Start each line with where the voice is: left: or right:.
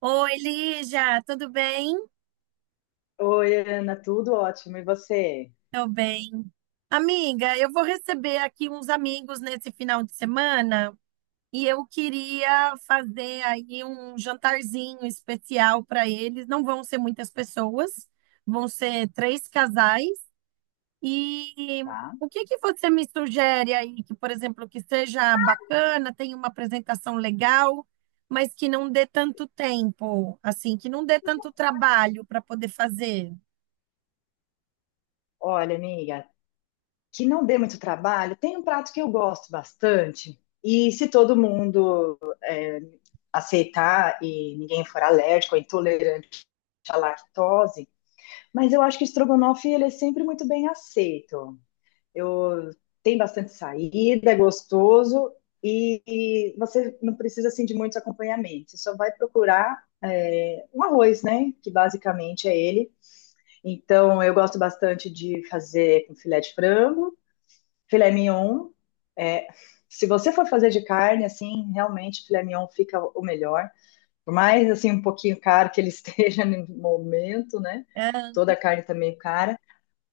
right: Oi, Lígia, tudo bem?
left: Oi, Ana, tudo ótimo. E você?
right: Tô bem. Amiga, eu vou receber aqui uns amigos nesse final de semana e eu queria fazer aí um jantarzinho especial para eles. Não vão ser muitas pessoas, vão ser três casais. E
left: Tá?
right: o que que você me sugere aí que, por exemplo, que seja bacana, tenha uma apresentação legal, mas que não dê tanto tempo, assim, que não dê tanto trabalho para poder fazer?
left: Olha, amiga, que não dê muito trabalho, tem um prato que eu gosto bastante. E se todo mundo aceitar e ninguém for alérgico ou intolerante à lactose, mas eu acho que o estrogonofe ele é sempre muito bem aceito. Eu tem bastante saída, é gostoso e, e você não precisa assim de muitos acompanhamentos. Você só vai procurar é, um arroz, né? Que basicamente é ele. Então, eu gosto bastante de fazer com filé de frango, filé mignon. É, se você for fazer de carne, assim, realmente filé mignon fica o melhor. Por mais, assim, um pouquinho caro que ele esteja no momento, né? Toda a carne tá meio cara.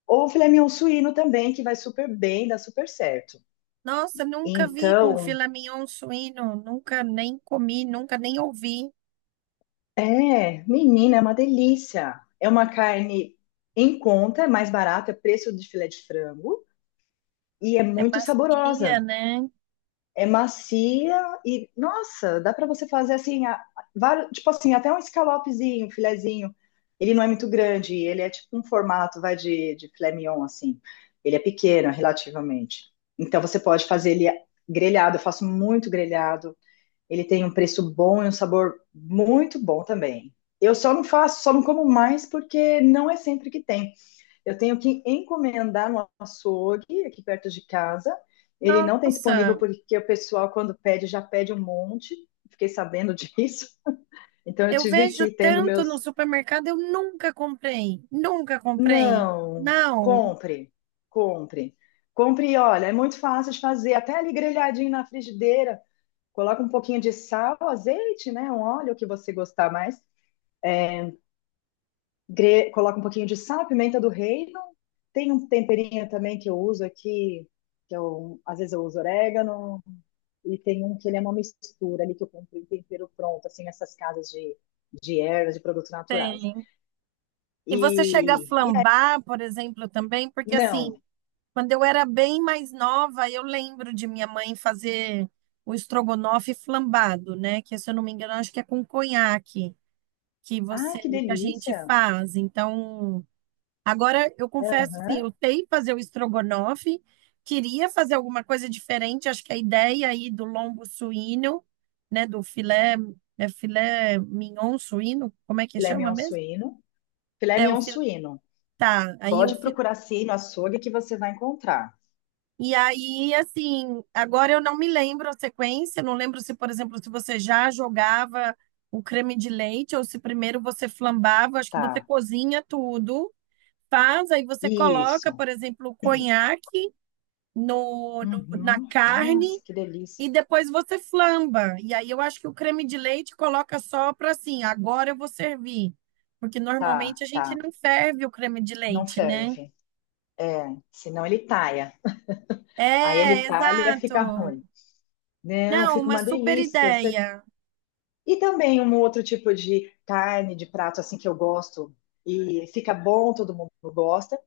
left: Ou filé mignon suíno também, que vai super bem, dá super certo.
right: Nossa, nunca vi com
left: Então,
right: filé mignon suíno, nunca nem comi, nunca nem ouvi.
left: é, menina, é uma delícia. É uma carne em conta, é mais barata, é preço de filé de frango e é
right: É
left: muito
right: macia,
left: saborosa.
right: né?
left: É macia e, nossa, dá para você fazer assim, tipo assim, até um escalopezinho, um filezinho. Ele não é muito grande, ele é tipo um formato, vai de filé mignon, assim. Ele é pequeno, relativamente. Então você pode fazer ele grelhado, eu faço muito grelhado. Ele tem um preço bom e um sabor muito bom também. Eu só não faço, só não como mais porque não é sempre que tem. Eu tenho que encomendar no açougue, aqui perto de casa. Ele não tem disponível
right: Nossa,
left: porque o pessoal, quando pede, já pede um monte. Fiquei sabendo disso. Então, eu
right: eu
left: tive que
right: vejo
left: ir tendo
right: tanto no
left: meus.
right: supermercado, eu nunca comprei, nunca comprei.
left: Não,
right: Não,
left: compre, compre. Compre, olha, é muito fácil de fazer. Até ali grelhadinho na frigideira. Coloca um pouquinho de sal, azeite, né? Um óleo que você gostar mais. Coloco um pouquinho de sal, pimenta do reino. Tem um temperinho também que eu uso aqui, que eu, às vezes eu uso orégano, e tem um que ele é uma mistura ali que eu compro em tempero pronto, assim, nessas casas de ervas, de produtos naturais.
right: tem. E você chega a
left: E
right: flambar, por exemplo, também, porque
left: não.
right: assim, quando eu era bem mais nova, eu lembro de minha mãe fazer o estrogonofe flambado, né? Que se eu não me engano, acho que é com conhaque que
left: Ai,
right: você,
left: que
right: que a gente
left: delícia!
right: faz. Então, agora, eu confesso, assim,
left: Aham.
right: eu sei fazer o estrogonofe, queria fazer alguma coisa diferente, acho que a ideia aí do lombo suíno, né, do filé, é filé mignon suíno, como é que
left: Filé
right: chama
left: mignon
right: mesmo?
left: suíno. Filé
right: É, o
left: mignon
right: filé,
left: suíno.
right: tá, aí o
left: Pode
right: filé.
left: procurar sim no açougue que você vai encontrar.
right: E aí, assim, agora eu não me lembro a sequência, não lembro se, por exemplo, se você já jogava o creme de leite ou se primeiro você flambava, acho que você
left: Tá.
right: cozinha tudo, faz, aí você coloca,
left: Isso.
right: por exemplo, o conhaque, na
left: Uhum.
right: carne
left: Nossa, que
right: e
left: delícia.
right: depois você flamba. E aí eu acho que o creme de leite coloca só para assim, agora eu vou servir. Porque
left: Tá,
right: normalmente a gente
left: tá.
right: não ferve o creme de
left: Não
right: leite, né?
left: ferve. É, senão ele talha. Aí ele
right: É,
left: talha, fica
right: exato.
left: ruim. Não,
right: Não,
left: fica
right: uma
left: uma
right: super
left: delícia. Você...
right: ideia.
left: E também um outro tipo de carne, de prato assim que eu gosto e fica bom, todo mundo gosta.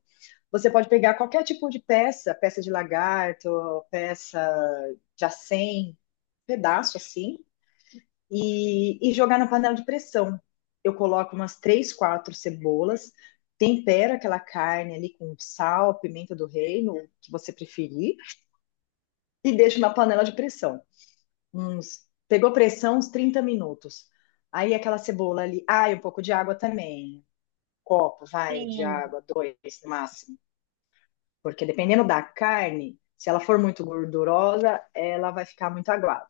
left: Você pode pegar qualquer tipo de peça, peça de lagarto, peça de acém, pedaço assim, e jogar na panela de pressão. Eu coloco umas três, quatro cebolas, tempero aquela carne ali com sal, pimenta do reino, o que você preferir. E deixo na panela de pressão. Uns, pegou pressão uns 30 minutos. Aí aquela cebola ali, ah, e um pouco de água também. Um copo, vai, de
right: Sim.
left: água, dois no máximo. Porque dependendo da carne, se ela for muito gordurosa, ela vai ficar muito aguada.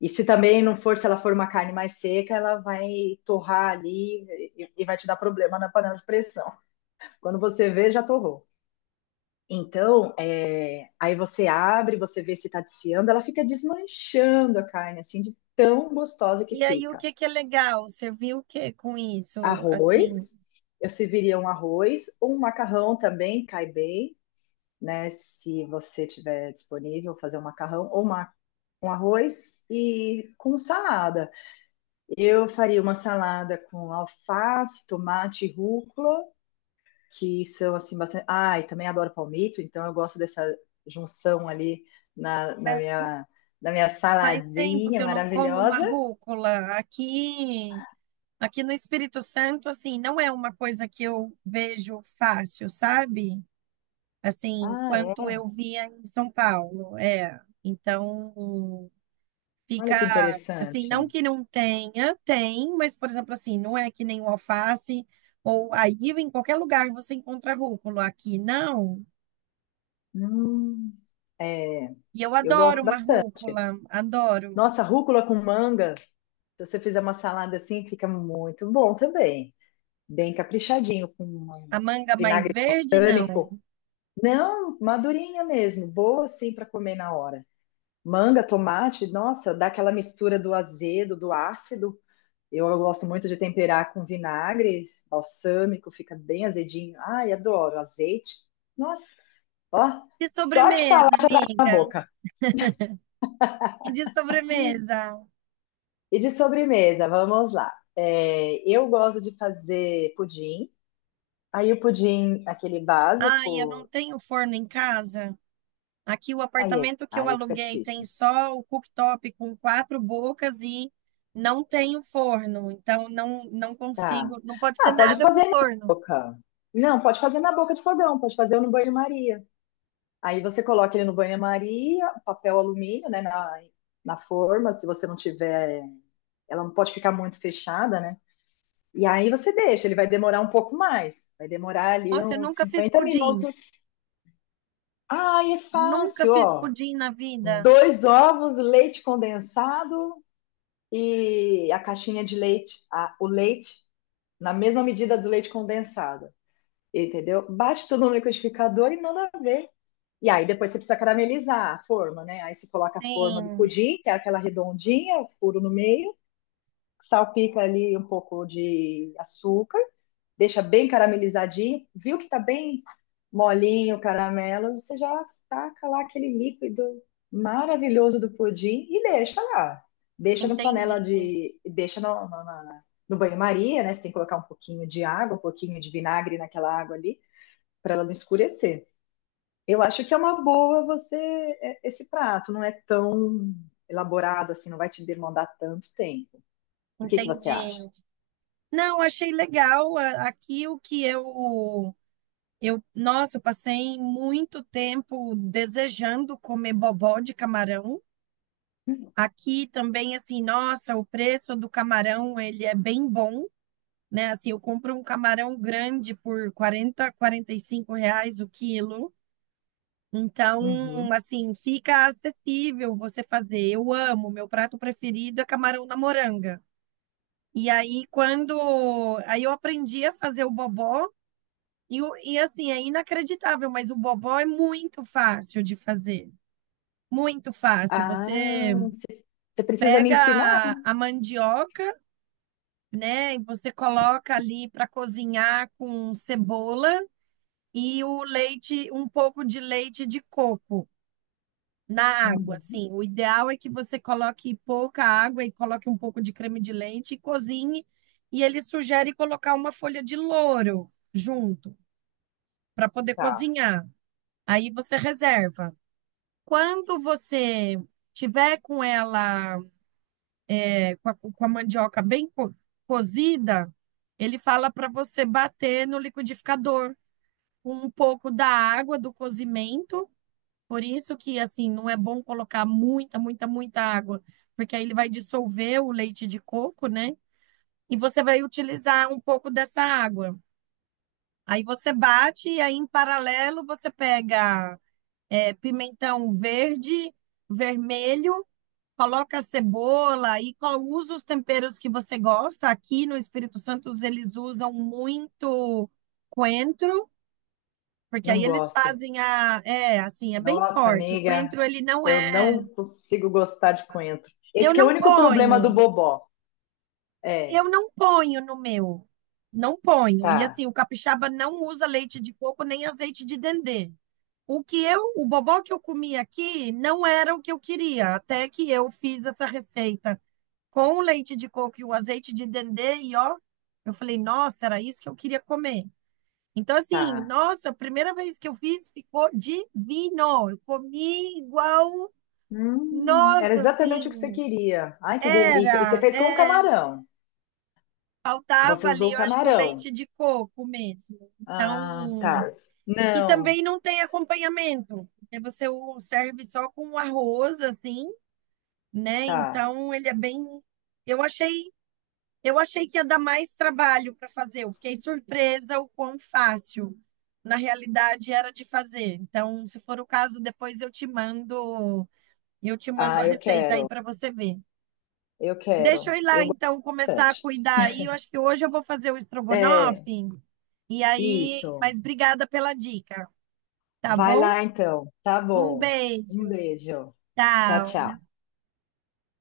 left: E se também não for, se ela for uma carne mais seca, ela vai torrar ali e vai te dar problema na panela de pressão. Quando você vê, já torrou. Então, é, aí você abre, você vê se está desfiando, ela fica desmanchando a carne, assim, de tão gostosa que
right: E aí o
left: fica.
right: que que é legal? Você viu o que com isso? Assim,
left: Arroz, eu serviria um arroz, um macarrão também cai bem, né? Se você tiver disponível, fazer um macarrão ou uma, um arroz e com salada. Eu faria uma salada com alface, tomate, rúcula que são assim bastante. Ah, e também adoro palmito, então eu gosto dessa junção ali na, na
right: é,
left: minha da minha
right: faz tempo que
left: saladinha
right: eu não como uma
left: maravilhosa.
right: rúcula aqui. Aqui no Espírito Santo, assim, não é uma coisa que eu vejo fácil, sabe? Assim,
left: Ah,
right: quanto
left: é?
right: eu via em São Paulo, é. Então, fica
left: Olha que
right: assim, não
left: interessante.
right: que não tenha, tem, mas por exemplo, assim, não é que nem o alface ou aí em qualquer lugar você encontra rúcula, aqui não.
left: Hum, é,
right: E eu
left: eu
right: adoro
left: gosto
right: uma
left: bastante.
right: rúcula, adoro.
left: Nossa, rúcula com manga, se você fizer uma salada assim, fica muito bom também. Bem caprichadinho, com
right: A
left: um
right: manga mais
left: vinagre
right: verde, não.
left: tâmico. Não, madurinha mesmo, boa assim para comer na hora. Manga, tomate, nossa, dá aquela mistura do azedo, do ácido. Eu gosto muito de temperar com vinagre, balsâmico, fica bem azedinho. Ai, adoro azeite. Nossa, ó,
right: De
left: só de falar
right: sobremesa,
left: na
right: amiga?
left: boca.
right: E de sobremesa?
left: E de sobremesa, vamos lá. É, eu gosto de fazer pudim. Aí o pudim, aquele
right: Ai, eu não
left: básico,
right: tenho forno em casa. Aqui o
left: aí, é,
right: apartamento que eu
left: aí fica
right: aluguei tem
left: difícil.
right: só o cooktop com quatro bocas e não tenho forno. Então não
left: Tá.
right: consigo, não pode ser
left: Ah, pode
right: nada com
left: fazer na
right: forno.
left: boca. Não, pode fazer na boca de fogão, pode fazer no banho-maria. Aí você coloca ele no banho-maria, papel alumínio, né, na forma, se você não tiver, ela não pode ficar muito fechada, né? E aí você deixa, ele vai demorar um pouco mais, vai demorar ali
right: Nossa, eu
left: uns
right: nunca fiz
left: 50
right: pudim.
left: minutos. Ai, é
right: Nunca
left: fácil,
right: fiz
left: ó.
right: pudim na vida.
left: Dois ovos, leite condensado e a caixinha de leite, o leite na mesma medida do leite condensado, entendeu? Bate tudo no liquidificador e manda ver. E aí depois você precisa caramelizar a forma, né? Aí você coloca a forma do
right: Sim,
left: pudim, que é aquela redondinha, furo no meio, salpica ali um pouco de açúcar, deixa bem caramelizadinho. Viu que tá bem molinho o caramelo, você já taca lá aquele líquido maravilhoso do pudim e deixa lá. Deixa no panela
right: entendi,
left: de. Deixa no banho-maria, né? Você tem que colocar um pouquinho de água, um pouquinho de vinagre naquela água ali, para ela não escurecer. Eu acho que é uma boa você é, esse prato, não é tão elaborado assim, não vai te demandar tanto tempo. O que que você acha?
right: entendi. Não, achei legal aqui o que eu, nossa, eu passei muito tempo desejando comer bobó de camarão. Aqui também, assim, nossa, o preço do camarão, ele é bem bom, né? Assim, eu compro um camarão grande por 40, 45 reais o quilo.
left: Uhum.
right: Então, assim, fica acessível você fazer. Eu amo, meu prato preferido é camarão na moranga. E aí, quando... aí eu aprendi a fazer o bobó. E, e assim, é inacreditável, mas o bobó é muito fácil de fazer. Muito fácil.
left: Ah,
right: Você
left: você você precisa me ensinar?
right: pega a mandioca, né? E você coloca ali para cozinhar com cebola e o leite, um pouco de leite de coco na água,
left: Uhum.
right: assim. O ideal é que você coloque pouca água e coloque um pouco de creme de leite e cozinhe. E ele sugere colocar uma folha de louro junto para poder
left: Tá,
right: cozinhar. Aí você reserva. Quando você tiver com ela com a mandioca bem cozida, ele fala para você bater no liquidificador com um pouco da água do cozimento. Por isso que, assim, não é bom colocar muita, muita, muita água, porque aí ele vai dissolver o leite de coco, né? E você vai utilizar um pouco dessa água. Aí você bate e aí, em paralelo, você pega é, pimentão verde, vermelho. Coloca a cebola e usa os temperos que você gosta. Aqui no Espírito Santo eles usam muito coentro, porque
left: não
right: aí eles
left: gosto.
right: fazem a, é, assim, é bem
left: Nossa,
right: forte. O
left: amiga,
right: coentro ele não
left: eu
right: é,
left: não consigo gostar de coentro.
right: eu
left: Esse que é o
right: não
left: único problema do
right: ponho.
left: bobó.
right: Eu
left: É,
right: não ponho no meu. Não ponho. E
left: tá,
right: assim, o capixaba não usa leite de coco nem azeite de dendê. O que eu, o bobó que eu comi aqui não era o que eu queria, até que eu fiz essa receita com o leite de coco e o azeite de dendê e ó, eu falei, nossa, era isso que eu queria comer. Então, assim,
left: tá.
right: nossa, a primeira vez que eu fiz ficou divino. Eu comi igual,
left: Era
right: nossa,
left: exatamente o que você
right: assim,
left: queria. Ai, que delícia. E você
right: era,
left: fez com o
right: é,
left: camarão. Você
right: faltava
left: usou
right: ali,
left: o
right: eu acho que o
left: camarão.
right: leite de coco mesmo.
left: Ah,
right: Então,
left: tá.
right: e
left: Não,
right: também não tem acompanhamento, porque você o serve só com arroz, assim, né?
left: tá.
right: Então, ele é bem. Eu achei Eu achei que ia dar mais trabalho para fazer. Eu fiquei surpresa o quão fácil, na realidade, era de fazer. Então, se for o caso, depois eu te mando a
left: Ah, eu
right: receita aí
left: quero,
right: para você ver.
left: eu
right: Deixa eu
left: quero,
right: ir lá,
left: eu gosto
right: então, começar a
left: bastante.
right: cuidar aí. Eu acho que hoje eu vou fazer o
left: É,
right: estrogonofe. E aí,
left: isso.
right: mas obrigada pela dica, tá
left: Vai
right: bom?
left: lá então, tá
right: Um
left: bom.
right: beijo.
left: Um beijo. Tchau,
right: Tchau.
left: tchau.